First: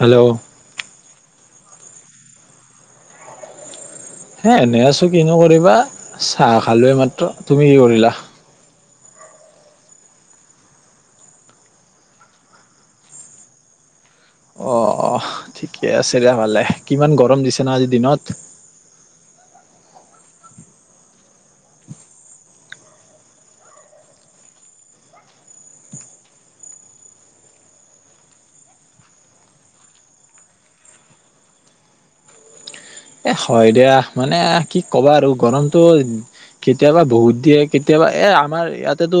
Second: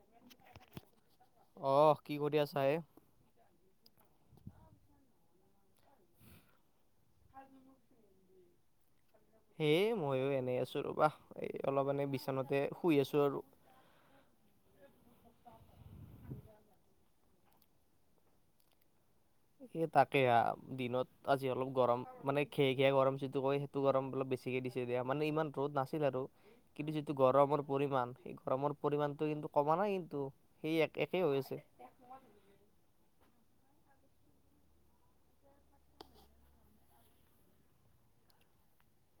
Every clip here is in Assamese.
হেল্ল', অ, অ', কি কৰি আছা এ,? হে, এনেই আছো, কিনো কৰিবা চাহ খালো এই। তুমি কি কৰিলা? হেই ময়ো এনেই আছো ৰবা, এই অলপ মান বিচানতে শুই আছো আৰু, অহ - অহ ঠিকে আছে দিয়া ভালে। কিমান গৰম দিছে ন', আজিৰ দিনত। এই তাকে হা, দিনত আজি অলপ গৰম মানে খে -ঘে গৰম যিটো কয়, সেইটো গৰম অলপ বেছিকে দিছে দিয়া, মানে ইমান ৰ'দ নাছিল আৰু কিন্তু যিটো গৰমৰ পৰিমান সেই গৰমৰ পৰিমানটো কিন্তু কমা নাই কিন্তু, সেই এক একেই হৈ আছে। এ, হয় দিয়া মানে কি ক'বা আৰু গৰমটো কেতিয়াবা বহুত দিয়ে কেতিয়াবা এই আমাৰ ইয়াতেতো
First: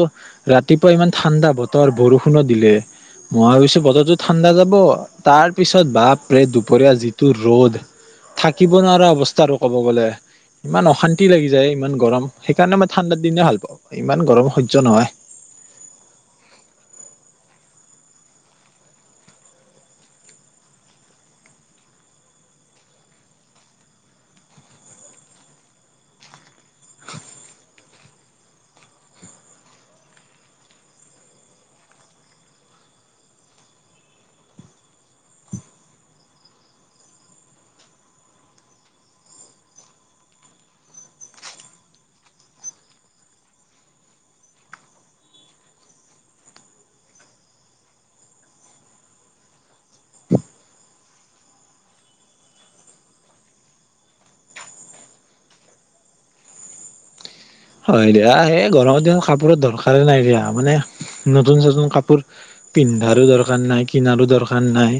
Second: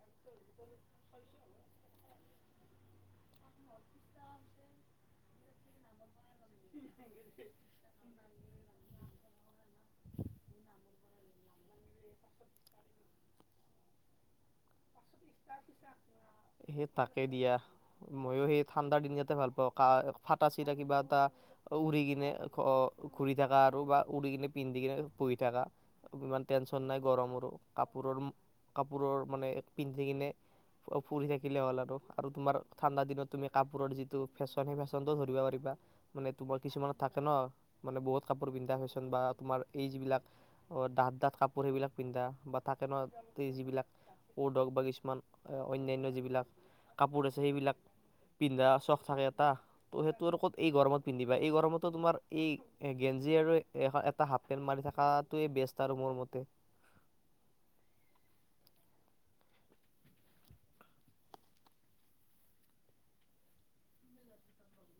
ৰাতিপুৱা ইমান ঠাণ্ডা বতৰ বৰষুণত দিলে মই ভাবিছোঁ বতৰটো ঠাণ্ডা যাব তাৰপিছত বাপ, দুপৰীয়া যিটো ৰ'দ, থা, নোৱাৰা- নোৱাৰা অৱস্থা আৰু ক'ব গ'লে, ইমান অশান্তি লাগি যায়, ইমান গৰম। সেইকাৰণে মই ঠাণ্ডাৰ দিনে ভাল পাওঁ, ইমান গৰম সহ্য নহয়, এ, তাকে দিয়া মইও সেই ঠাণ্ডাৰ দিনতে ভাল পাওঁ কা ফাটা- চিৰা কিবা এটা উৰি কিনে ঘূৰি থাকা আৰু বা উৰি কিনে পিন্ধি কিনে বহি থাকা ইমান টেনচন নাই গৰমৰো কাপোৰৰ -কাপোৰৰ মানে, হি কিনে ফুৰি থাকিলে হ'ল আৰু আৰু তোমাৰ ঠাণ্ডা দিনত তুমি কাপোৰৰ যিটো ফেশ্বন সেই ফেশ্বনতটোও ধৰিব পাৰিবা। মানে তোমাৰ কিছুমানত থাকে ন, মানে বহুত কাপোৰ পিন্ধা ফেশ্বন বা তোমাৰ এই যিবিলাক ডাঠ -ডাঠ কাপোৰ সেইবিলাক পিন্ধা বা থাকে ন, যিবিলাক কোড হক বা, কিছুমান অন্যান্য যিবিলাক কাপোৰ আছে সেইবিলাক পিন্ধা চখ থাকে এটা। ত' সেইটো আৰু ক'ত এই গৰমত পিন্ধিবা এই গৰমতো তোমাৰ এই গেঞ্জি আৰু এটা হাফ -পেণ্ট মাৰি থাকাটোৱে বেষ্ট আৰু মোৰ মতে। হয়, দিয়া এই গৰমৰ দিনত কাপোৰত দৰকাৰে নাই দিয়া মানে নতুন- চতুন কাপোৰ পিন্ধাৰো দৰকাৰ নাই, কিনাৰো দৰকাৰ নাই,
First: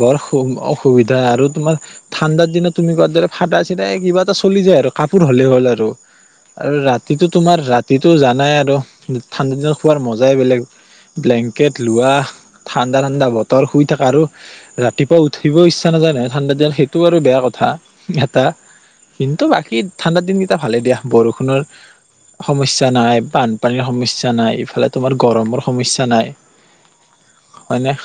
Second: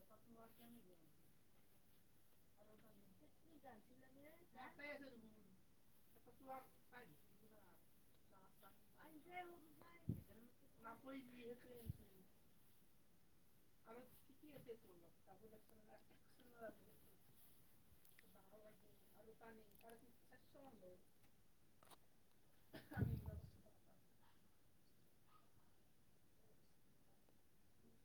বৰ সু- অসুবিধা আৰু তোমাৰ ঠাণ্ডাৰ দিনত তুমি কোৱাৰ দৰে ফাটা- চিতাই কিবা এটা চলি যায় আৰু কাপোৰ হ'লেই হ'ল আৰু আৰু ৰাত, তোমাৰ ৰাতিটো জানাই আৰু, ঠাণ্ডাৰ দিনত খোৱাৰ মজাই বেলেগ ব্লেংকেট লোৱা, ভাত, ঠাণ্ডা - ঠাণ্ডা বত, তৰ শুই থাকা আৰু ৰাতিপুৱা উঠিব ইচ্ছা নাজাই নহয় ঠাণ্ডা দিনত, সেইটো আৰু বেয়া কথা এটা। কিন্তু বাকী ঠাণ্ডা দিনকেইটা ভালেই দিয়া বৰষুণৰ। সমস্যা নাই, বানপানীৰ সমস্যা, স্যা নাই, এইপিনে তোমাৰ গৰমৰ সমস্যা নাই, হয়নে?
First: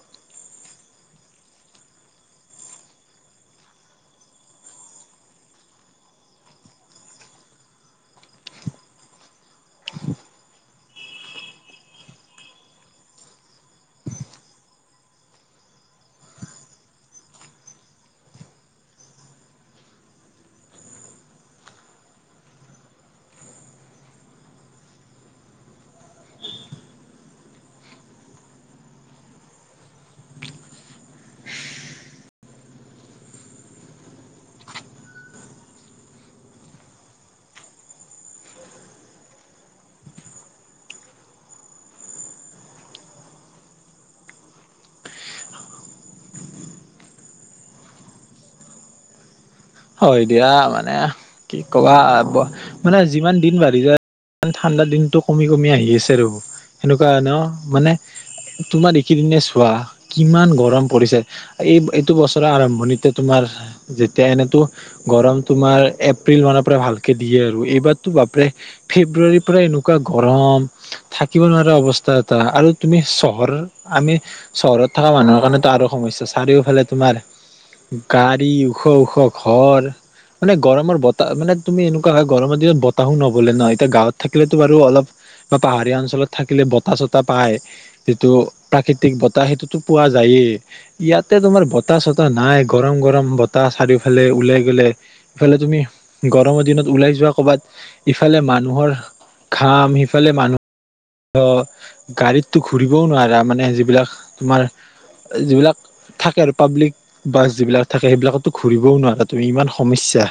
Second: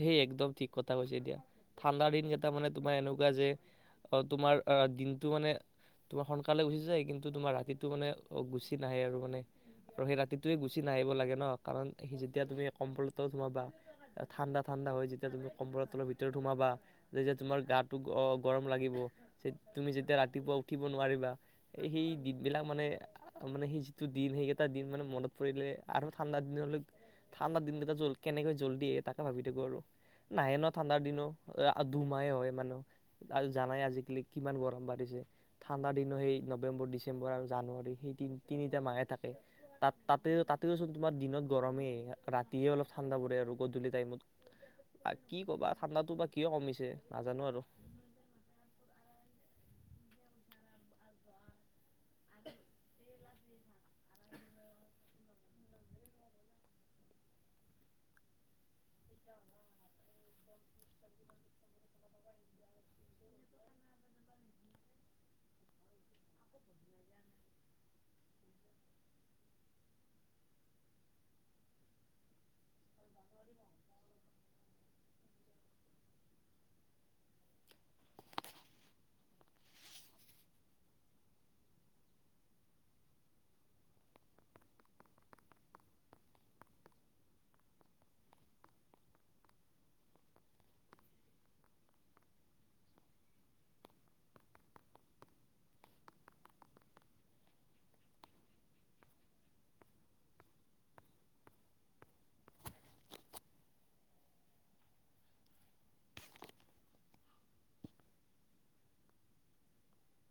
সেই একদম ঠিক কথা কৈছে দিয়া, ঠাণ্ডাৰ দিন কেইটা মানে তোমাৰ এনেকুৱা যে অ, তোমাৰ অ, দিনটো মানে তোমাৰ সোনকালে গুচি যায়, কিন্তু তোমাৰ ৰাতিটো মানে গুচি নাহে আৰু মানে আৰু সেই ৰাতিটোয়ে গুচি নাহিব লাগে ন, কাৰণ সি যেতিয়া তুমি কম্বলৰ তলত সোমাবা, ঠাণ্ডা, ঠাণ্ডা, হয় যেতিয়া তুমি কম্বলৰ তলৰ ভিতৰত সোমাবা, যেতিয়া তোমাৰ গাটো গ- -গৰম লাগিব, তে- তুমি যেতিয়া ৰাতিপুৱা উঠিব নোৱাৰিবা, এই সেই দিনবিলাক মানে, মানে সেই যিটো দিন সেইকেইটা দিন মানে মনত পৰিলে আৰু ঠাণ্ডা দিনলৈ, ঠাণ্ডা দিনকেইটা জল কেনেকৈ জল্দি আহে তাকে ভাবি থাকো আৰু নাহে ন ', ঠাণ্ডাৰ দিনো দুমাহে হয় মানে, জানাই আজিকালি কিমান গৰম বাঢ়িছে। ঠাণ্ডাৰ দিনো সেই নৱেম্বৰ, ডিচেম্বৰ আৰু জানুৱাৰী সেই তি- তিনিটা মাহে থাকে তাত- তাতে তাতেও চুন তোমাৰ দিনত গৰমেই ৰাতিয়ে অলপ ঠাণ্ডা পৰে আৰু গধু, কি ক'বা ঠাণ্ডাটো বা কিয় কমিছে নাজানো আৰু। হয়, দিয়া মানে কি কবা মানে যিমান দিন বাঢ়ি যায় ঠাণ্ডা দিনটো কমি- কমি আহি আছে ৰব সেনেকুৱা ন'মানে তোমাৰ এইকেইদিনে চোৱা কিমান গৰম পৰিছে এই- এইটো বছৰৰ আৰম্ভণিতে তোমাৰ যেতিয়া এনেতো, গৰম তোমাৰ এপ্ৰিল মানৰ পৰা ভালকে দিয়ে আৰু এইবাৰতো বাপৰে ফেব্ৰুৱাৰীৰ পৰা এনেকুৱা গৰম থাকিব নোৱাৰা অৱস্থা এটা আৰু তুমি চহৰৰ আমি চহৰত থকা মানুহৰ কাৰনেতো আৰু সমস্যা চাৰিওফালে তোমাৰ গাড়ী ওখ - ওখ, ঘৰ, মানে গৰমৰ বতাহ মানে তুমি এনেকুৱা হয়, গৰমৰ দিনত বতাহো নবলে ন? এতিয়া গাঁৱত থাকিলেতো বাৰু অলপ বা পাহাৰীয়া অঞ্চলত থাকিলে বতাহ- চতাহ পায় যিটো প্ৰাকৃতিক বতাহ সেইটোতো পোৱা যায়েই, ইয়াতে তোমাৰ বতাহ- চতাহ নাই, গৰম -গৰম বতাহ চাৰিও, ইফালে ওলাই গলে ইফালে তুমি গৰমৰ দিনত ওলাই যোৱা ক'বাত ইফালে মানুহৰ ঘাম সিফালে মানুহ, ধ, গাড়ীততো ঘুৰিবও নোৱাৰা মানে যিবিলাক তোমাৰ যিবিলাক থাকে আৰু পাব্লিক বাছ যিবিলাক থাকে, সেইবিলাকতটো ঘুৰিবও নোৱাৰা তুমি ইমান সমস্যা।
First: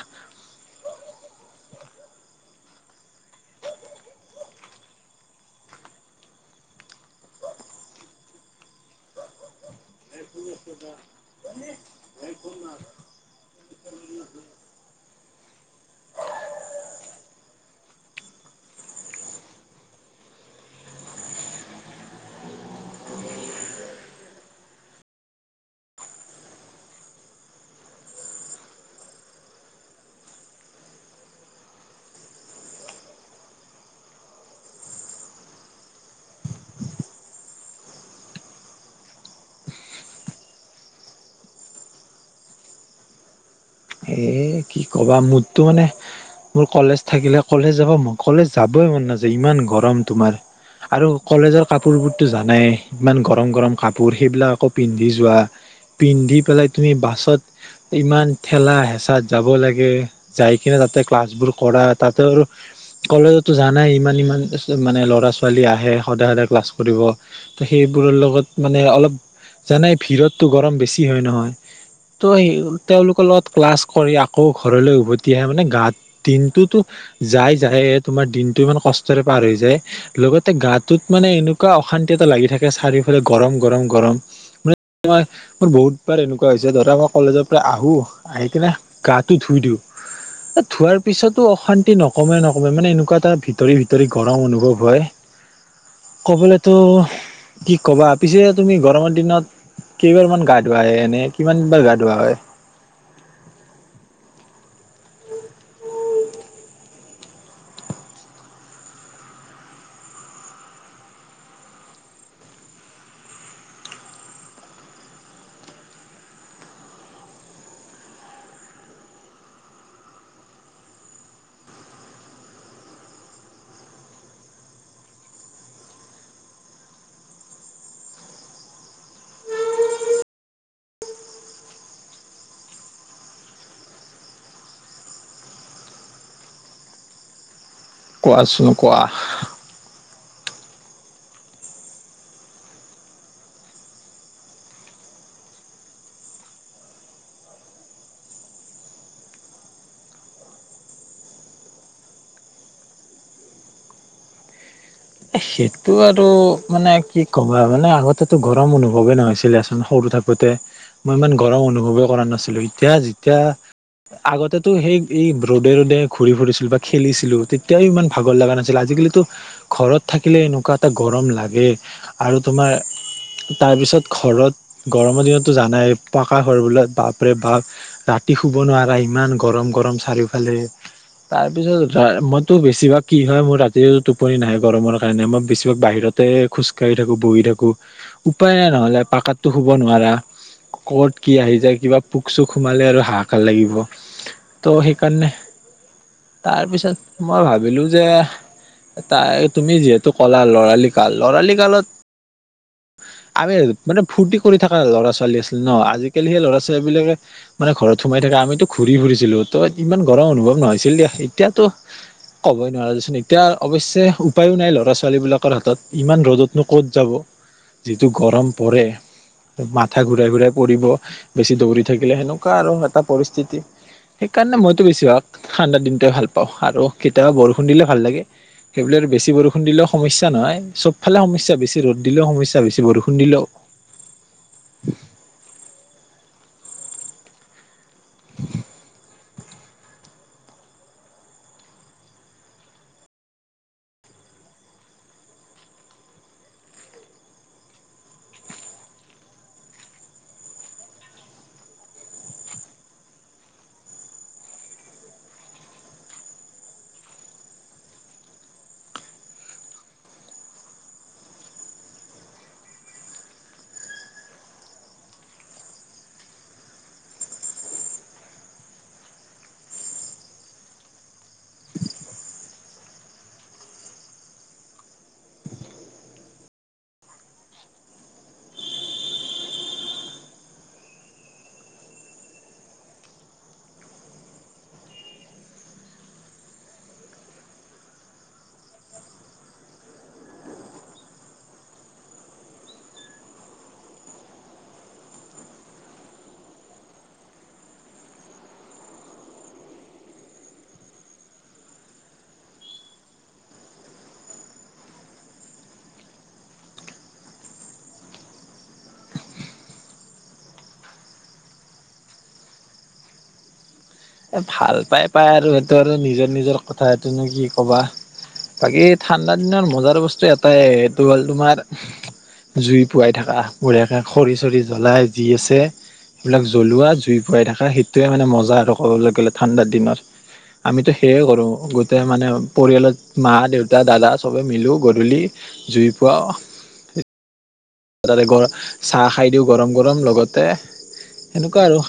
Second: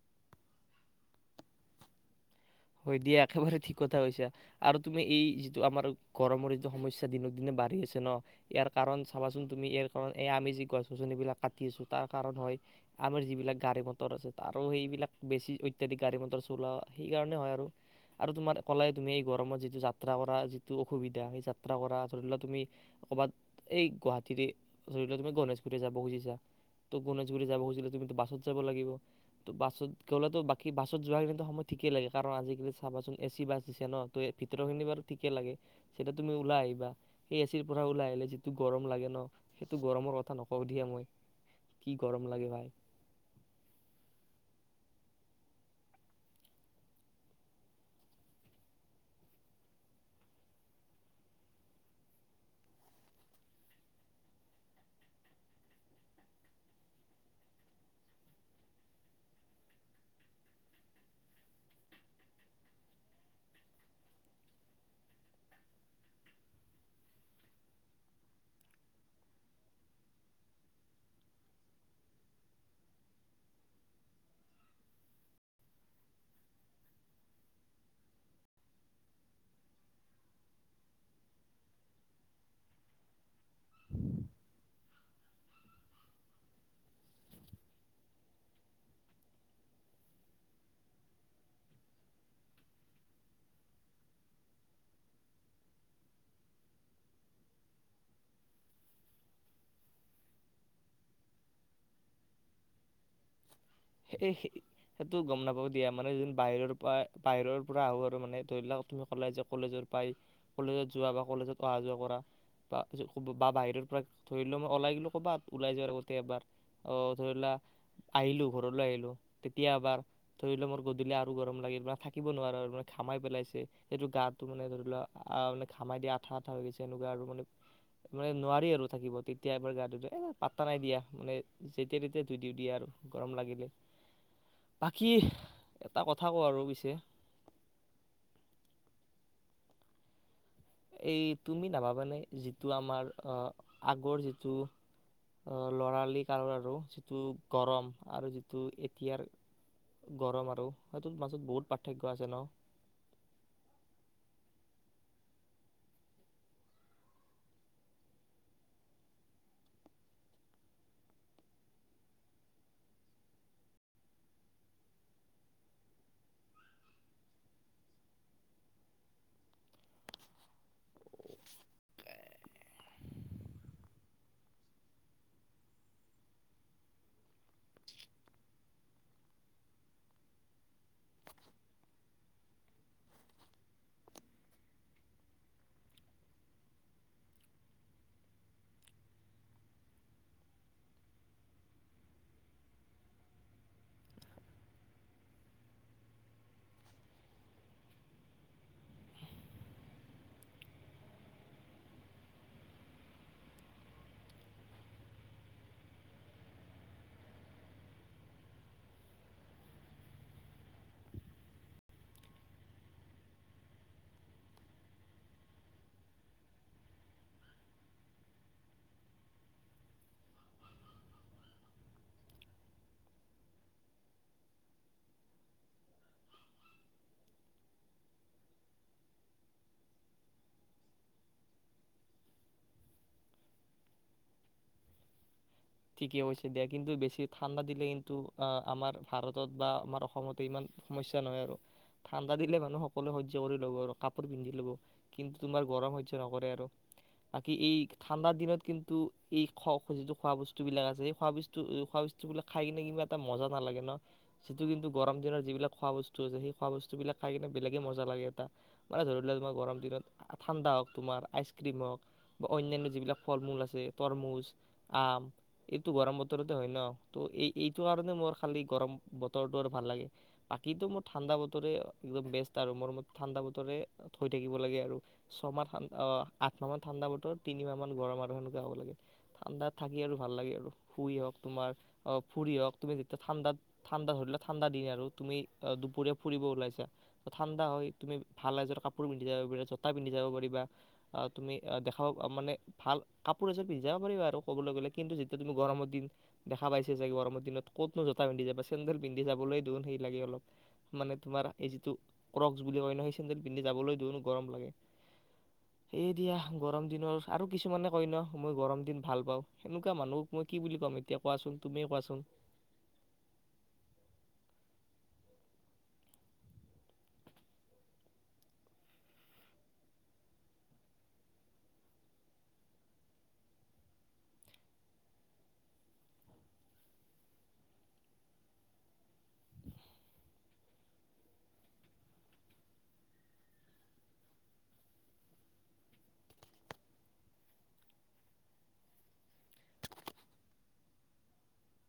হয় দিয়া একেবাৰে ঠিক কথা কইছা আৰু তুমি এই যিতো আমাৰ গৰমৰ দিনৰ সম্যচা দিনক দিনে বাঢ়ি আছে ন ইয়াৰ কাৰণ চাবাচোন তুমি ইয়াৰ কাৰণ এই আমি যি ক গজনিবিলাক কাটি আছো তাৰ কাৰণ হয় আমাৰ যিবিলাক গাড়ী, মটৰ আছে আৰু সেইবিলাক বেছি অত্যাধিক গাড়ী, মটৰ চলোৱা সেইকাৰণে- আৰু তোমাৰ ক'ললে তুমি এই গৰমত যিটো যাত্ৰা কৰা যিটো অসুবিধা সেই যাত্ৰা কৰা ধৰি লোৱা তুমি ক'ৰবাত এই গুৱাহাটীৰে ধৰি লোৱা তুমি গণেশগুৰি যাব খুজিছা ত' গণেশগুৰি যাব খুজিলে তুমিতো বাছত যাব লাগিব ত' বাছত গ'লেতো বাকী বাছত যোৱা কিো সময় ঠিকেই লাগে। কাৰণ আজিকালি চাবাচোন এ চি বাছ দিছে ন ভিতৰখিনি বাৰু ঠিকে লাগে তেইতিয়া তুমি ওলাই আহিবা সেই এচিৰ পৰা ওলাই আহিলে যিটো গৰম লাগে ন সেইটো গৰমৰ কথা নকওঁ দিয়া মই কি গৰম লাগে ভাই এ কি ক'বা মোতো মানে, মোৰ কলেজ থাকিলে কলেজ যাব মো খলেজ যাবই মন নাযায়, ইমান গৰম তোমাৰ আৰু কলেজৰ কাপোৰবোৰতো জানাই, ইমান গৰম গৰম কাপোৰ সেইবিলাক আকৌ পিন্ধি, যোৱা পিন্ধি, পেলাই তুমি বাছত ইমান ঠেলা হেঁচাত যাব লাগে যাই কিনে তাতে ক্লাছবোৰ কৰা তাতে আৰু কলেজতো জানাই ইমান ইমান মানে ল'ৰা ছোৱালী আহে সদায় সদায় ক্লাছ কৰিব তো সেইবোৰৰ লগত মানে অলপ জানাই ভিৰততো গৰম বেছি হয় নহয় তো স তেওঁলোক স্কুলত ক্লাছ কৰি আকৌ ঘৰলৈ উভতি আহে মানে গাত দিনটোতো যাই যায়ে তোমাৰ দিনটো ইমান কষ্টৰে পাৰ হৈ যায় লগতে গাটোত মানে এনেকুৱা অশান্তি এটা লাগি থাকে চাৰিওফালে গৰম গৰম গৰম মানেই মোৰ বহুতবাৰ এনেকুৱা হৈছে ধৰা মই কলেজৰ পৰা আহোঁ আহি কিনে গাটো ধুই দিওঁ ধোৱাৰ পিছতো অশান্তি নকমে নকমে মানে এনেকুৱা এটা ভিতৰি ভিতৰি গৰম অনুভৱ হয় কবলৈতো কি কবা পিছে তুমি গৰমৰ দিনত কেইবাৰ মান গা ধুৱ আহে এনে কিমান বাৰ গা ধোৱাা হয়। স সেইটো গম নাপাব দিয়া মানে য বাহিৰৰ পৰা বাহিৰৰ পৰা আহো আৰু মানে ধৰি লা তুমি কলাই যোৱা কলেজৰ পাই কলেজত যোৱা বা কলেজত অহা যোৱা কৰা বা বা বাহিৰৰ পৰা ধৰিোৱা ম ওলাই গিলো ক'বাত ওলাই যা আৰু গোটেই এবাৰ ধৰিলা আহিলো। ঘৰলৈ আহিলো তেতিয়া এবাৰ ধৰি লোৱা মোৰ গধূলি আৰু গৰম লাগিল মানে থাকিব নোৱাৰো আৰু মানে ঘামাই পেলাইছে সেইটো গাটো মানে ধৰি লোৱা আহ মানে ঘামাই দিয়া আঠা আঠা হৈ গৈছে এনেকুৱা আৰু মানে মানে নোৱাৰি আৰু থাকিব তেতিয়া এবাৰ গাটো এ পাতা নাই দিয়া মানে যেতিয়া তেতিয়া ধুই দি দিয়া আৰু গৰম লাগিলে, বাকী এটা কথা কওঁ আৰু পিছে কোৱোচোন‌ কোৱো এই তুমি নাভাবানে যিটো আমাৰ আগৰ যিটো লৰালি কালৰ আৰু যিটো গৰম আৰু যিটো এতিয়াৰ গৰম আৰু সেইটো মাজত বহুত পাৰ্থক্য আছে ন। সেইটো আৰু মানে কি কবা মানে আগতেটো গৰম অনুভৱে নহৈছিলেচোন সৰু থাকোতে, মই ইমান গৰম অনুভৱে কৰা নাছিলো।, এতিয়া যেতিয়া, আগতেটো সেই এই ৰ'দে ৰ'দে ঘূৰি ফুৰিছিল বা খেলিছিলো তেতিয়াও ইমান ভাগৰ লগা নাছিল আজিকালিতো ঘৰত থাকিলে এনেকুৱা এটা গৰম লাগে আৰু তোমাৰ তাৰপিছত ঘৰত গৰমৰ দিনতো জানাই পকা ঘৰ বল বাপৰে বাপ ৰাতি শুব নোৱাৰা ইমান গৰম গৰম চাৰিওফালে তাৰপিছত মইতো বেছিভাগ কি হয় মোৰ ৰাতি টোপনি নাই। গৰমৰ কাৰণে মই বেছিভাগ বাহিৰতে খোজকাঢ়ি থাকোঁ বহি থাকোঁ উপায় নাই নহ'লে পাকাতটো শুব নোৱাৰা ক'ত কি আহি যায় কিবা পোক চোক সোমালে আৰু হাহাকাৰ লাগিব তো সেইকাৰণে তাৰপিছত মই ভাবিলোঁ যে তাই তুমি যিহেতু ক'লা লৰালি কাল, লৰালি কালত আমি মানে ফূুৰ্তি কৰি থকা ল'ৰা ছোৱালী আছিল ন। আজিকালি হে ল'ৰা ছোৱালী বিলাকে মানে ঘৰত সোমাই থাকে, আমিতো ঘূৰি ফুৰিছিলো তো ইমান গৰম অনুভৱ নহৈছিল দিয়া এতিয়াতো কবই নোৱাৰাচোন এতিয়া অৱশ্যে উপায়ো নাই ল'ৰা ছোৱালীবিলাকৰ হাতত ইমান ৰ'দতনো ক'ত যাব যিটো গৰম পৰে মাথা ঘূৰাই ঘূৰাই পৰিব বেছি দৌৰি থাকিলে সেনেকুৱা আৰু এটা পৰিস্থিতি সেইকাৰণে মইতো বেছিভাগ ঠাণ্ডা দিনটোৱে ভাল পাওঁ আৰু কেতিয়াবা বৰষুণ দিলে ভাল লাগে সেইব বেছ বে বৰষুণ, দিলেও সমস্যা নহয় চবফালে সমস্যা বেছি ৰ'দ দিলেও সমস্যা বেছি বৰষুণ দিলেও ঠিকেই হৈছে দে, কিন্তু বেছি ঠাণ্ডা দিলে কিন্তু আমাৰ ভাৰতৰ বা আমাৰ অসমতেই ইমান সমস্যা নহয় আৰু ঠাণ্ডা দিলে সকলো মানুহসকলো সৈয্য কৰি ল'ব পাৰে। কাপোৰৰ পিন্ধি ল'ব কিন্তু তোমাৰ গৰম সৈয্য নকৰে আৰু বাকী এই ঠান্ডা কিন্তু এই খ খোৱা সহযোগ- বস্তুবিলাক আছে সেই খোৱ বস্তু খোৱা বস্তুবিলাক খাই কিনে কিন্তুা এটা মজা নালাগে ন সিটো কিন্তু গৰম দিননৰ যিবিলাক খোৱা বস্তু আছে সেই খোৱ বস্তুবিলাক খাই কিনে বেলেগেই মজা লাগে এটা মানে ধৰি লোৱাক তোমাৰ গৰম দিনত ঠাণ্ডা হওক তোমাৰ আইচক্ৰীম হওক বা অন্যান্য যিবিলাক ফল- মূল আছে। তৰমুজ, আম, এইটো গৰম বতৰতে হয় ন ত এই এইটো কাৰণে মোৰ খালি গৰম বতৰটো আৰু ভাল লাগে বাকীো মোৰ ঠাণ্ডা বতৰে একদম বেষ্ট আৰু মোৰ ম ঠাণ্ডা বতৰে থৈ থাকিব লাগে আৰু ছমাহ আঠমাহ মান ঠাণ্ডা বতৰ তিনিমাহ মান গৰম আৰু সনেকা হ'ব লাগে ঠাণ্ডা থাকি আৰু ভাল লাগে আৰু শুই হওক তুমাৰ ফুৰি হওঁক তুমি যেতিয়া ঠাণ্ডাত ঠাণ্ডা ধৰিলে ঠাণ্ডা দিন আৰু তুমি দুপৰীয়া ফুৰিব ওলাইছা ঠাণ্ডা হয় তুমি ভালজৰ কাপোৰ পিন্ধি যাব পাৰিবা জোতা পিন্ধি যাব পাৰিবা তুমি দেখাও মানে ভাল কাপোৰ এজ পিন্ধি যাব পাৰিবা আৰু ক'বলৈ গ'লে কিন্তু যেতিয়া তুমি গৰমৰ দিন দেখা পাইছ যোগৈ গৰমৰ দিনত ক'তনো জোতা পিন্ধি যাবা চেণ্ডেল পিন্ধি যাবলৈ দেখোন সেই লাগে অলপ মানে তোমাৰ এই যিটো ক্ৰক্স বুলি কই ন সেই চেণ্ডেল পিন্ধি যাবলৈ দিওঁন গৰম লাগে সেয়েদয়া গৰম দিনৰ আৰু কিছুমানে কয় ন মই গৰম দিন ভাল পাওঁ সেনেকুৱা মানুহক মই কি বুলি কাম এতিয়া কোৱাচোন তুমি কোৱাচোন- ভাল পাই পাই আৰু সেইটো আৰু নিজৰ নিজৰ কথা এইটোনো কি ক'বা বাকী ঠাণ্ডা দিনৰত মজাৰ বস্তু এটাই এইটো হ'ল তোমাৰ জুই পোৱাই থাকা বঢ়ীয়াকে খৰি চৰি জ্বলাই যি আছে সেইবিলাক জ্বলোৱা জুই, পোৱাই থাকা সেইটোৱে মানে মজা আৰু- ক'বলৈ গলে ঠাণ্ডাৰ দিনত আমিতো সেয়ে কৰো গোটেই মানে পৰিয়ালত মা দেউতা দাদা চবে মিলো গধূলি জুই পোৱা। তাতে গ চাহ খাই দিওঁ গৰম গৰম লগতে সেনেকুৱা আৰু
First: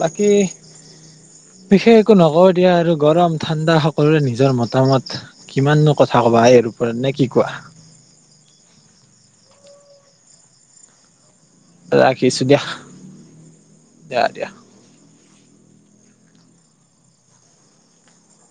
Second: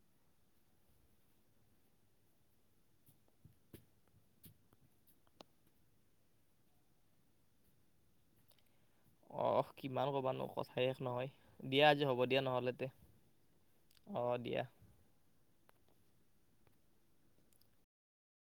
বাকী বিশেষ একো নকওঁ দিয়া আৰু গৰম ঠাণ্ডা সকলোৰে নিজৰ মতামত কিমাননো কথা ক'বা এইপৰত নে কি কোৱা অহ কিমান ক'ব নো কথাাই শেষ নহয়। দিয়া আজি হ'ব দিয়া নহ'লে তে অঁ দিয়া।